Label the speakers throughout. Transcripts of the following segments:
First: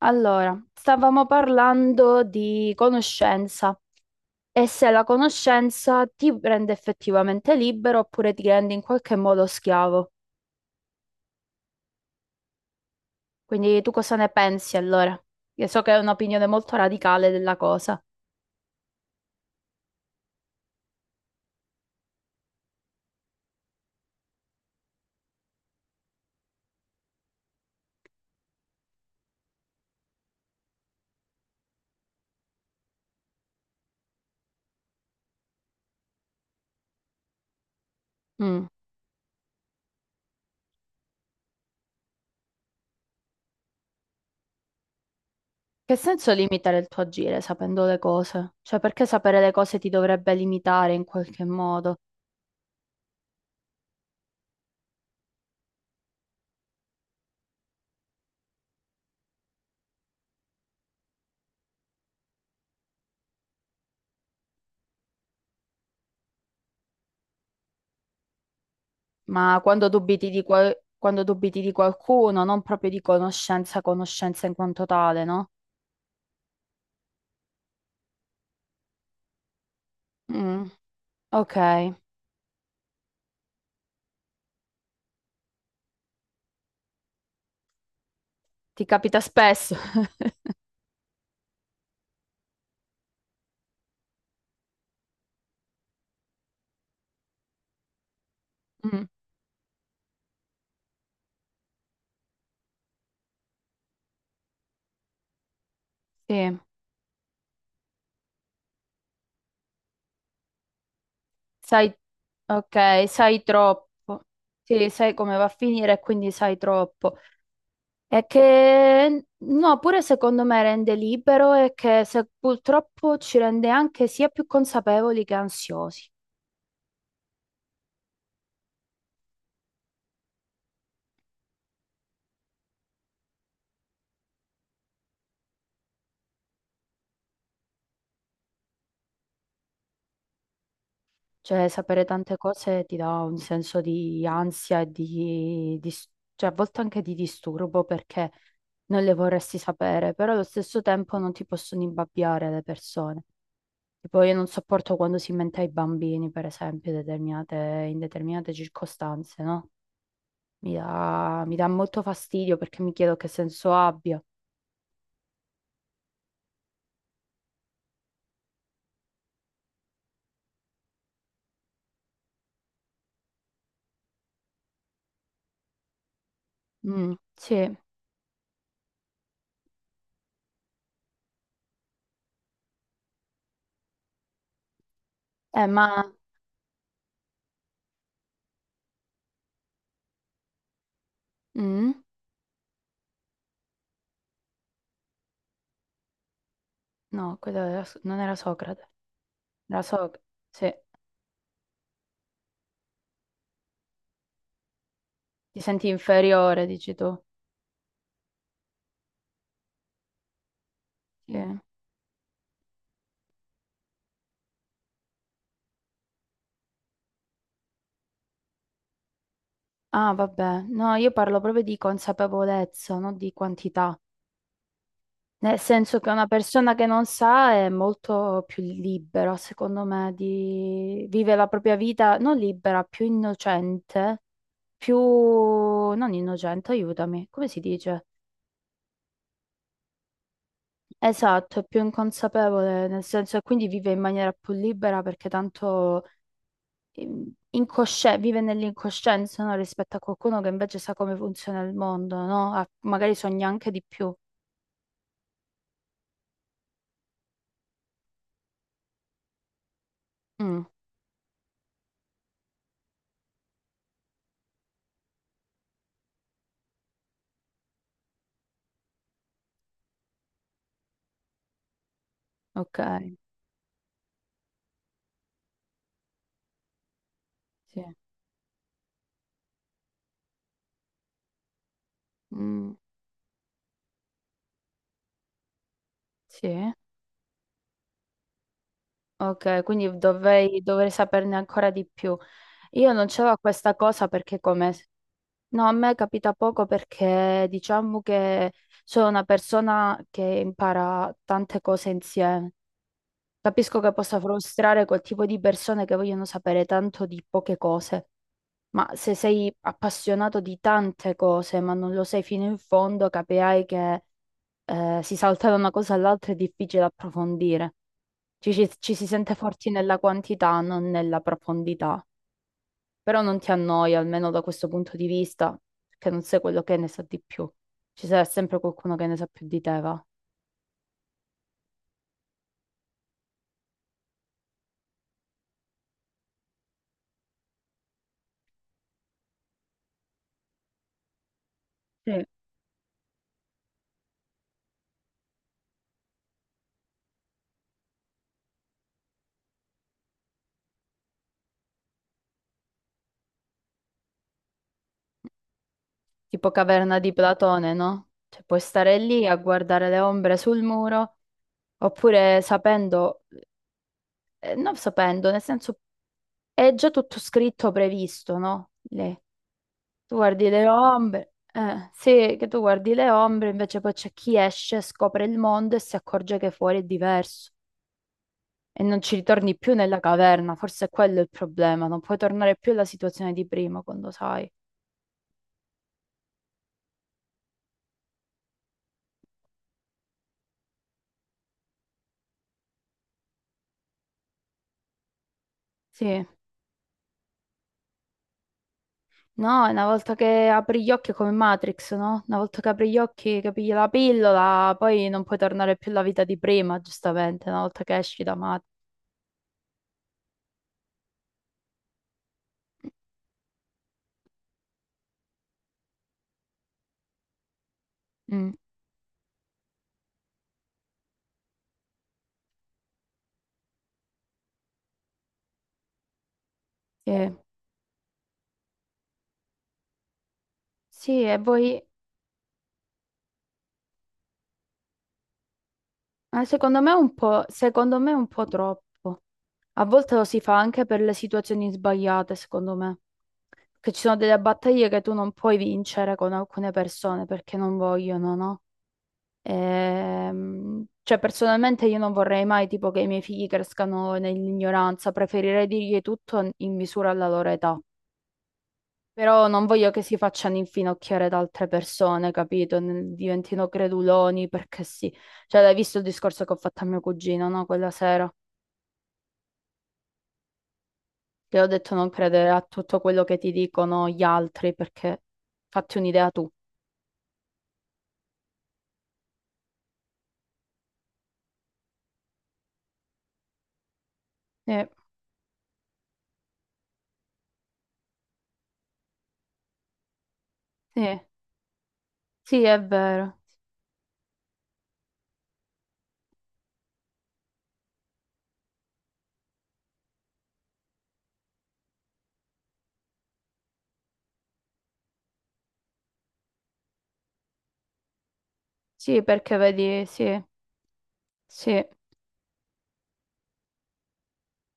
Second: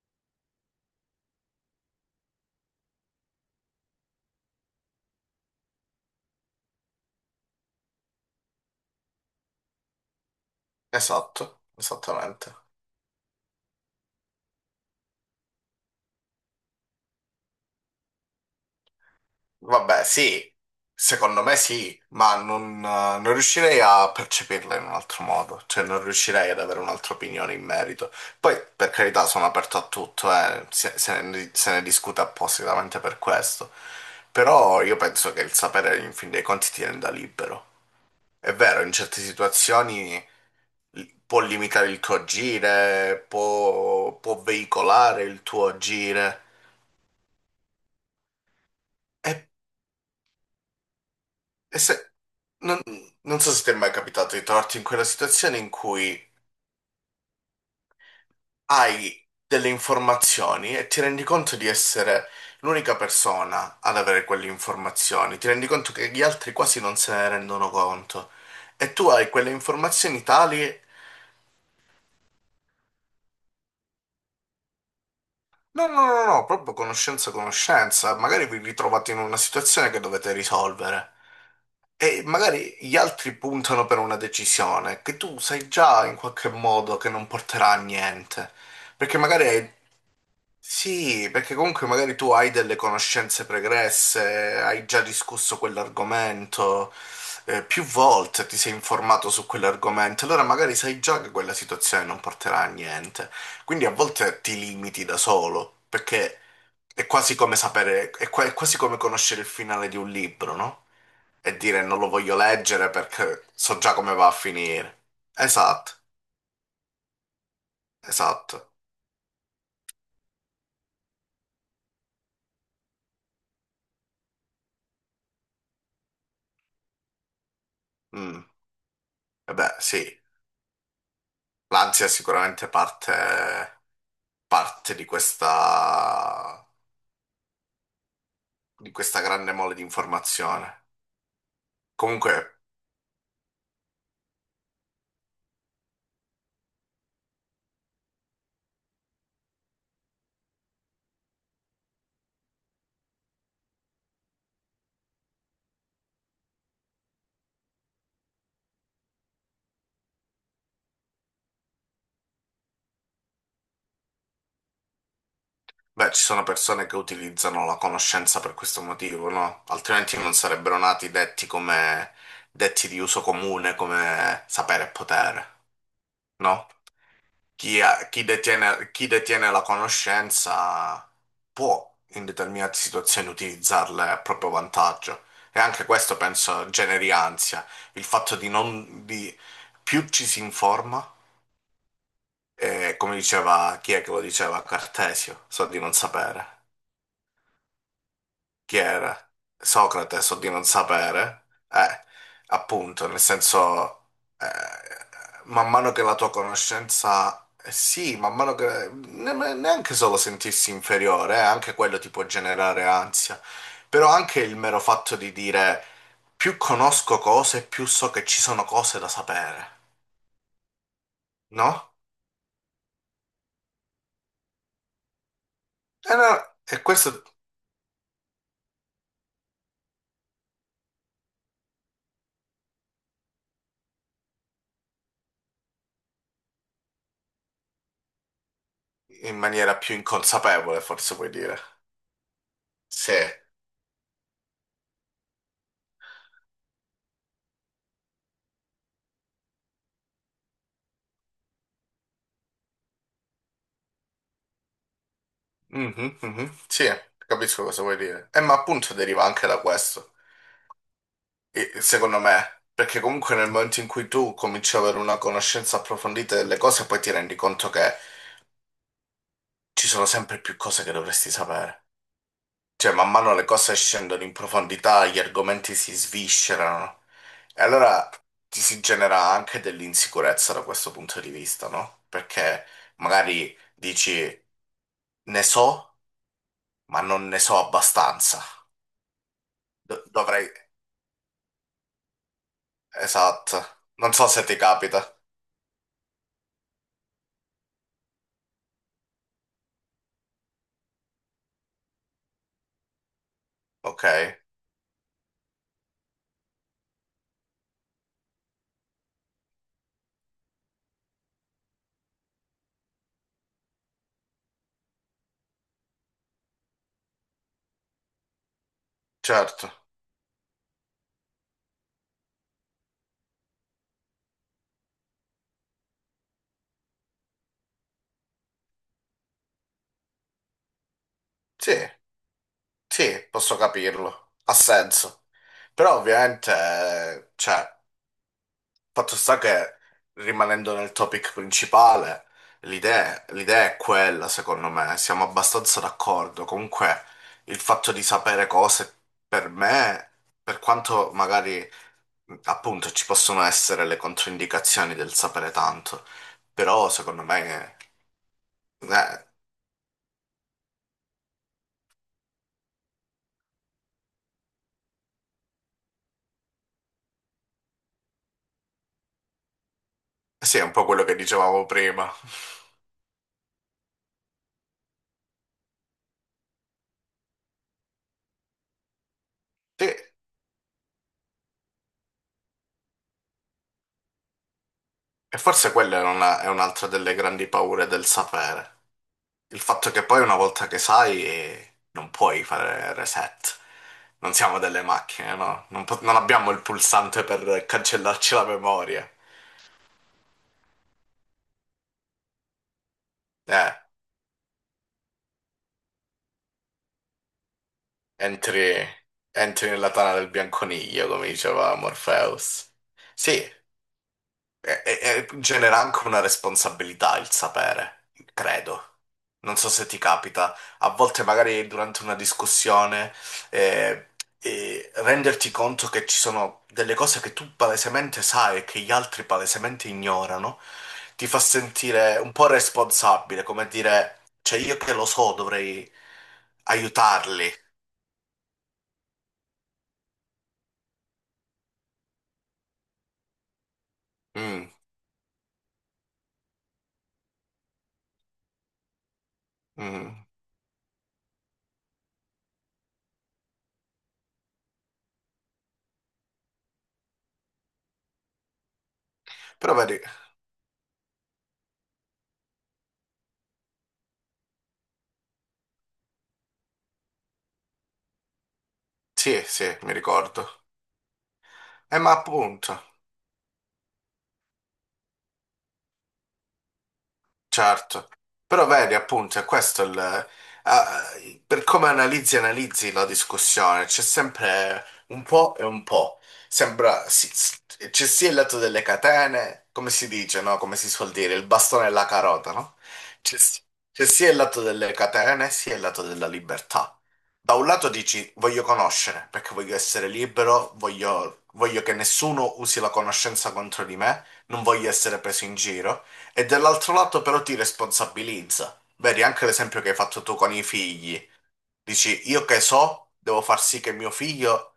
Speaker 1: Allora, stavamo parlando di conoscenza e se la conoscenza ti rende effettivamente libero oppure ti rende in qualche modo schiavo.
Speaker 2: Esatto, esattamente.
Speaker 1: Quindi tu cosa ne pensi allora? Io so che è un'opinione molto radicale della cosa.
Speaker 2: Vabbè, sì, secondo me sì, ma non, non riuscirei a percepirla in un altro modo, cioè non riuscirei ad avere un'altra opinione in merito. Poi, per carità, sono aperto a tutto, se ne discute appositamente per questo, però io penso che il sapere, in fin dei conti, ti renda libero. È
Speaker 1: Mm.
Speaker 2: vero, in certe situazioni può limitare il tuo agire, può veicolare il tuo
Speaker 1: Che senso
Speaker 2: agire.
Speaker 1: limitare il tuo agire sapendo le cose? Cioè, perché sapere
Speaker 2: E,
Speaker 1: le cose ti dovrebbe limitare in qualche
Speaker 2: e se,
Speaker 1: modo?
Speaker 2: Non so se ti è mai capitato di trovarti in quella situazione in cui hai delle informazioni e ti rendi conto di essere l'unica persona ad avere quelle informazioni, ti rendi conto che gli altri quasi non se ne rendono conto e tu hai quelle
Speaker 1: Ma quando
Speaker 2: informazioni
Speaker 1: dubiti di, qual-
Speaker 2: tali,
Speaker 1: quando dubiti di qualcuno, non proprio di conoscenza, conoscenza in quanto tale, no?
Speaker 2: no, no, no, no, proprio conoscenza, conoscenza, magari vi ritrovate in una situazione che dovete
Speaker 1: Mm.
Speaker 2: risolvere.
Speaker 1: Ok.
Speaker 2: E magari gli altri puntano per una decisione che tu sai già in qualche modo che non porterà a niente,
Speaker 1: Ti
Speaker 2: perché
Speaker 1: capita
Speaker 2: magari hai.
Speaker 1: spesso?
Speaker 2: Sì, perché comunque magari tu hai delle conoscenze pregresse, hai già discusso quell'argomento, più volte ti sei
Speaker 1: Mm,
Speaker 2: informato su quell'argomento, allora magari sai già che quella situazione non porterà a niente. Quindi a volte ti limiti da solo, perché
Speaker 1: sì,
Speaker 2: è quasi come sapere, è quasi come conoscere il finale di un libro, no? E dire
Speaker 1: sai,
Speaker 2: non lo voglio leggere
Speaker 1: ok, sai
Speaker 2: perché so
Speaker 1: troppo.
Speaker 2: già come va a
Speaker 1: Sì,
Speaker 2: finire.
Speaker 1: sai come va a
Speaker 2: Esatto,
Speaker 1: finire, e quindi sai troppo. E
Speaker 2: esatto.
Speaker 1: che, no, pure secondo me rende libero e che se- purtroppo ci rende anche sia più consapevoli che ansiosi.
Speaker 2: Mm. E beh, sì, l'ansia è sicuramente parte di questa grande mole di informazione.
Speaker 1: Cioè, sapere
Speaker 2: Comunque,
Speaker 1: tante cose ti dà un senso di ansia e di- cioè, a volte anche di disturbo perché non le vorresti sapere, però allo stesso tempo non ti possono imbabbiare le persone. Tipo, io non sopporto quando si mente ai bambini, per esempio, determinate- in determinate circostanze, no? Mi dà molto fastidio perché mi chiedo che senso abbia.
Speaker 2: beh, ci sono persone che utilizzano la conoscenza per questo motivo, no? Altrimenti non sarebbero nati detti come detti di uso comune, come sapere e potere, no?
Speaker 1: Mm, sì,
Speaker 2: Chi detiene la conoscenza può in determinate situazioni utilizzarle a proprio vantaggio. E anche
Speaker 1: ma...
Speaker 2: questo penso generi ansia, il fatto di non, di, più ci si informa.
Speaker 1: mm?
Speaker 2: E come diceva, chi è che lo diceva? Cartesio, so di non sapere.
Speaker 1: No, quello era- non era
Speaker 2: Chi
Speaker 1: Socrate.
Speaker 2: era?
Speaker 1: Era
Speaker 2: Socrate,
Speaker 1: Socrate,
Speaker 2: so di non
Speaker 1: sì.
Speaker 2: sapere. Appunto, nel senso, eh,
Speaker 1: Ti
Speaker 2: man
Speaker 1: senti
Speaker 2: mano che la tua
Speaker 1: inferiore, dici tu.
Speaker 2: conoscenza, sì, man mano che neanche solo sentirsi inferiore,
Speaker 1: Sì.
Speaker 2: anche quello ti può generare ansia, però anche il mero fatto di dire più conosco cose, più so che ci sono cose da sapere,
Speaker 1: Ah, vabbè. No, io parlo proprio di
Speaker 2: no?
Speaker 1: consapevolezza, non di quantità. Nel senso che
Speaker 2: E,
Speaker 1: una
Speaker 2: no,
Speaker 1: persona
Speaker 2: e
Speaker 1: che non
Speaker 2: questo
Speaker 1: sa è molto più libera, secondo me, di... vive la propria vita non libera, più innocente, più... non innocente, aiutami, come si dice?
Speaker 2: in maniera più inconsapevole, forse puoi dire.
Speaker 1: Esatto, è più inconsapevole, nel
Speaker 2: Sì,
Speaker 1: senso che quindi vive in maniera più libera perché tanto incosce- vive nell'incoscienza, no? Rispetto a qualcuno che invece sa come funziona il mondo, no? Ah, magari sogna anche di più.
Speaker 2: mhm, mhm. Sì, capisco cosa vuoi dire. Ma appunto deriva anche da questo,
Speaker 1: Mm,
Speaker 2: secondo me, perché comunque nel momento in cui tu cominci ad avere una conoscenza approfondita delle cose, poi ti rendi conto che ci sono sempre più cose che dovresti sapere.
Speaker 1: ok,
Speaker 2: Cioè, man mano le cose scendono in profondità, gli argomenti si sviscerano, e
Speaker 1: sì.
Speaker 2: allora ti si genera anche dell'insicurezza da questo punto di vista, no? Perché
Speaker 1: Mm,
Speaker 2: magari dici, ne so,
Speaker 1: sì.
Speaker 2: ma non ne so abbastanza.
Speaker 1: Ok, quindi
Speaker 2: Dovrei...
Speaker 1: dovrei, dovrei saperne ancora di più. Io non c'avevo
Speaker 2: Esatto.
Speaker 1: questa cosa
Speaker 2: Non so
Speaker 1: perché
Speaker 2: se ti
Speaker 1: come...
Speaker 2: capita.
Speaker 1: No, a me capita poco perché diciamo che sono una persona che impara tante cose insieme. Capisco che
Speaker 2: Ok,
Speaker 1: possa frustrare quel tipo di persone che vogliono sapere tanto di poche cose, ma se sei appassionato di tante cose ma non lo sei fino in fondo, capirai che si salta da una cosa all'altra è difficile approfondire. Ci si sente forti
Speaker 2: certo.
Speaker 1: nella quantità, non nella profondità. Però non ti annoia, almeno da questo punto di vista, che non sei quello che ne sa di più. Ci sarà sempre qualcuno che ne sa più di te, va.
Speaker 2: Sì, sì, posso capirlo. Ha senso. Però ovviamente, cioè, fatto sta che rimanendo nel topic
Speaker 1: Sì.
Speaker 2: principale, l'idea è quella, secondo me. Siamo abbastanza d'accordo. Comunque, il fatto di sapere cose per me, per quanto magari. Appunto, ci possono essere le controindicazioni del sapere tanto,
Speaker 1: Tipo
Speaker 2: però
Speaker 1: Caverna di
Speaker 2: secondo
Speaker 1: Platone,
Speaker 2: me
Speaker 1: no? Cioè, puoi stare
Speaker 2: eh,
Speaker 1: lì a guardare le ombre sul muro, oppure sapendo, non sapendo, nel senso è già tutto scritto, previsto, no? Lì. Tu guardi
Speaker 2: sì, è
Speaker 1: le
Speaker 2: un po' quello che
Speaker 1: ombre,
Speaker 2: dicevamo prima.
Speaker 1: sì, che tu guardi le ombre, invece poi c'è chi esce, scopre il mondo e si accorge che fuori è diverso e non ci ritorni più
Speaker 2: Sì,
Speaker 1: nella
Speaker 2: e
Speaker 1: caverna, forse è quello il problema, non puoi tornare più alla situazione di prima quando sai.
Speaker 2: forse quella è è un'altra delle grandi paure del sapere. Il fatto che poi una volta che sai non puoi fare reset. Non siamo delle macchine, no? Non
Speaker 1: Sì,
Speaker 2: abbiamo il pulsante per cancellarci la memoria.
Speaker 1: no, una volta che apri gli occhi è come Matrix, no? Una volta che apri gli occhi, che pigli
Speaker 2: Eh,
Speaker 1: la pillola, poi non puoi tornare più alla vita di prima, giustamente, una volta che esci da Matrix.
Speaker 2: entri, entri nella tana del bianconiglio, come diceva Morpheus. Sì, e genera anche una responsabilità il sapere,
Speaker 1: Mm,
Speaker 2: credo. Non so se ti capita, a volte magari durante una discussione eh, renderti conto che ci sono delle cose che
Speaker 1: sì.
Speaker 2: tu palesemente sai e che gli altri palesemente ignorano,
Speaker 1: Sì,
Speaker 2: ti
Speaker 1: e
Speaker 2: fa
Speaker 1: voi,
Speaker 2: sentire un po' responsabile, come dire, cioè io che lo so dovrei
Speaker 1: secondo me è un po',
Speaker 2: aiutarli.
Speaker 1: secondo me è un po' troppo. A volte lo si fa anche per le situazioni sbagliate, secondo me. Che ci sono delle
Speaker 2: Mm,
Speaker 1: battaglie che tu non puoi vincere con alcune persone perché non vogliono, no?
Speaker 2: mm.
Speaker 1: Cioè, personalmente io non vorrei mai tipo che i miei figli crescano nell'ignoranza, preferirei dirgli tutto in misura alla loro età. Però non
Speaker 2: Però
Speaker 1: voglio
Speaker 2: vedi,
Speaker 1: che si facciano infinocchiare da altre persone, capito? N- Diventino creduloni perché sì. Cioè, l'hai visto il discorso che ho fatto a mio cugino, no? Quella sera.
Speaker 2: sì, sì, mi ricordo.
Speaker 1: Te l'ho detto non
Speaker 2: Ma
Speaker 1: credere a
Speaker 2: appunto.
Speaker 1: tutto quello che ti dicono gli altri perché fatti un'idea tu.
Speaker 2: Certo, però vedi appunto, è questo il, per come analizzi e analizzi la discussione, c'è sempre
Speaker 1: Eh,
Speaker 2: un po' e un po'. Sembra, c'è sia il lato delle catene, come si dice, no? Come si suol
Speaker 1: sì,
Speaker 2: dire, il bastone e la carota,
Speaker 1: sì,
Speaker 2: no?
Speaker 1: è vero.
Speaker 2: C'è si- c'è sia il lato delle catene, sia il lato della libertà. Da un lato dici voglio conoscere, perché voglio essere libero, voglio che nessuno usi la conoscenza contro di me, non voglio essere preso in giro. E dall'altro lato però ti responsabilizza.
Speaker 1: Sì,
Speaker 2: Vedi, anche
Speaker 1: perché
Speaker 2: l'esempio che hai
Speaker 1: vedi,
Speaker 2: fatto
Speaker 1: sì,
Speaker 2: tu con i figli.
Speaker 1: sì.
Speaker 2: Dici, io che so, devo far sì che mio figlio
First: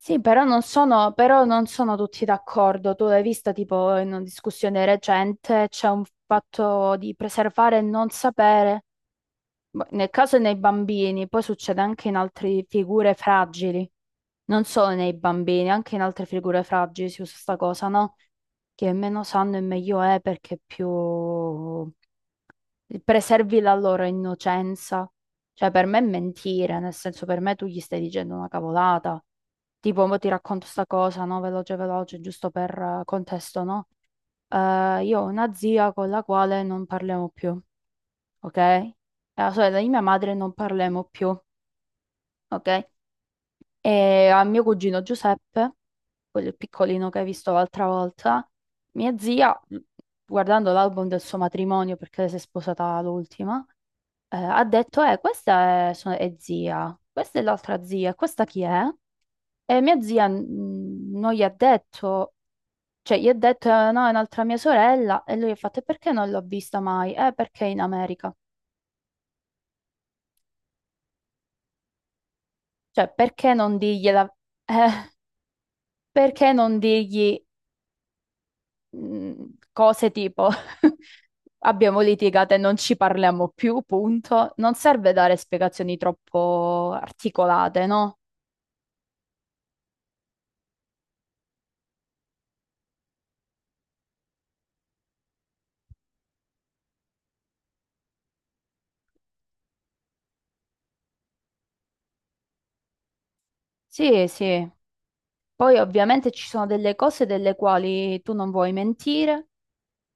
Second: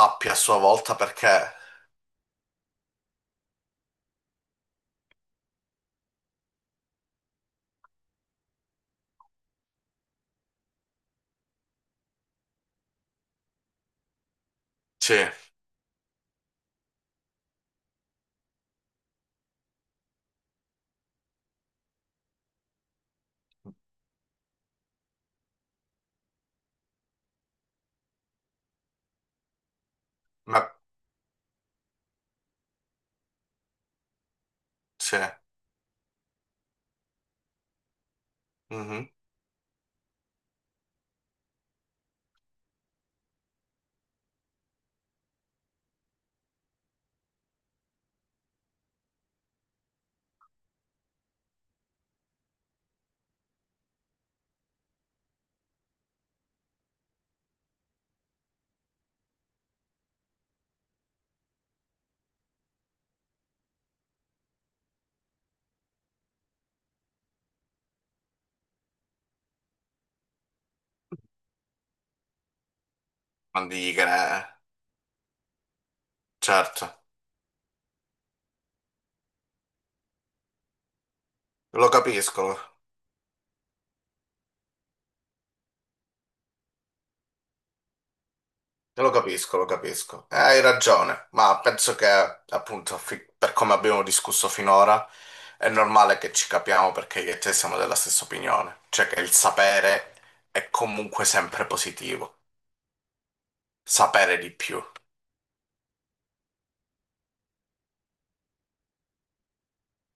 Speaker 1: Sì,
Speaker 2: a sua volta
Speaker 1: però
Speaker 2: perché...
Speaker 1: non sono tutti d'accordo. Tu l'hai vista tipo in una discussione recente, c'è un fatto di preservare e non sapere. Boh, nel caso nei bambini, poi succede anche in altre figure fragili. Non solo nei
Speaker 2: Sì,
Speaker 1: bambini, anche in altre figure fragili si usa sta cosa, no? Che meno sanno e meglio è perché più preservi la loro innocenza. Cioè, per me è mentire, nel senso, per me tu gli stai dicendo una cavolata. Tipo, mo ti racconto
Speaker 2: ma
Speaker 1: sta cosa, no? Veloce, veloce, giusto per contesto, no?
Speaker 2: sì,
Speaker 1: Io ho una zia con la quale non parliamo più, ok? E
Speaker 2: mhm.
Speaker 1: la sorella di mia madre non parliamo più, ok? E a mio cugino Giuseppe, quello piccolino che hai visto l'altra volta, mia zia, guardando l'album del suo matrimonio, perché lei si è sposata l'ultima, ha detto, questa è, so- è zia, questa è l'altra zia, questa chi è? E mia zia non gli ha detto, cioè gli ha detto, no, è un'altra mia sorella", e lui ha fatto, "E perché non l'ho vista mai? Perché è in America?" Cioè, perché
Speaker 2: Non
Speaker 1: non
Speaker 2: digli che...
Speaker 1: dirgliela?
Speaker 2: ne-
Speaker 1: Eh. Perché non
Speaker 2: Certo,
Speaker 1: dirgli mh, cose tipo
Speaker 2: lo
Speaker 1: abbiamo litigato
Speaker 2: capisco,
Speaker 1: e non ci parliamo più, punto. Non serve dare spiegazioni troppo articolate, no?
Speaker 2: lo capisco. Hai ragione, ma penso che appunto per come abbiamo discusso finora è normale che ci capiamo perché io e te siamo della stessa opinione, cioè che il sapere è comunque sempre positivo.
Speaker 1: Sì,
Speaker 2: Sapere di
Speaker 1: sì.
Speaker 2: più,
Speaker 1: Poi ovviamente ci sono delle cose delle quali tu non vuoi mentire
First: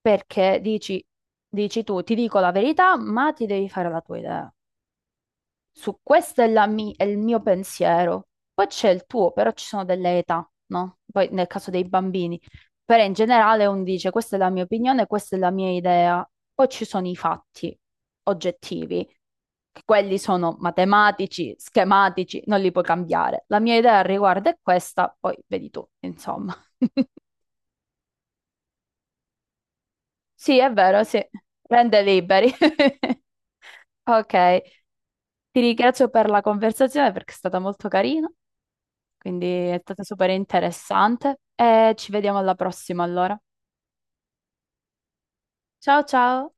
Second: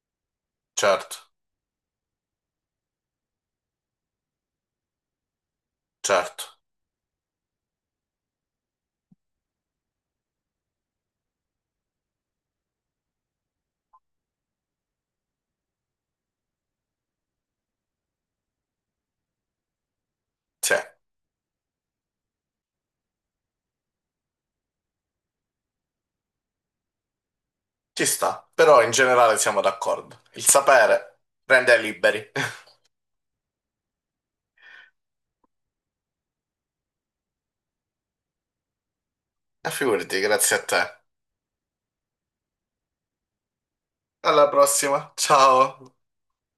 Speaker 1: perché
Speaker 2: certo,
Speaker 1: dici tu, ti dico la verità, ma ti devi fare la tua idea. Su questo
Speaker 2: certo,
Speaker 1: è, la mi- è il mio pensiero. Poi c'è il tuo, però ci sono delle età, no? Poi nel caso dei bambini. Però in generale uno dice questa è la mia opinione, questa è la mia idea. Poi ci sono i fatti oggettivi, che quelli sono
Speaker 2: sì,
Speaker 1: matematici, schematici, non li puoi cambiare. La mia idea al riguardo è questa, poi vedi tu, insomma.
Speaker 2: ci sta, però in generale siamo d'accordo. Il
Speaker 1: Sì, è vero,
Speaker 2: sapere
Speaker 1: sì.
Speaker 2: rende
Speaker 1: Rende
Speaker 2: liberi.
Speaker 1: liberi. Ok, ti ringrazio per la conversazione perché è stata molto carina. Quindi
Speaker 2: E
Speaker 1: è stata
Speaker 2: figurati,
Speaker 1: super
Speaker 2: grazie a te.
Speaker 1: interessante e ci vediamo alla prossima allora.
Speaker 2: Alla prossima, ciao.
Speaker 1: Ciao ciao!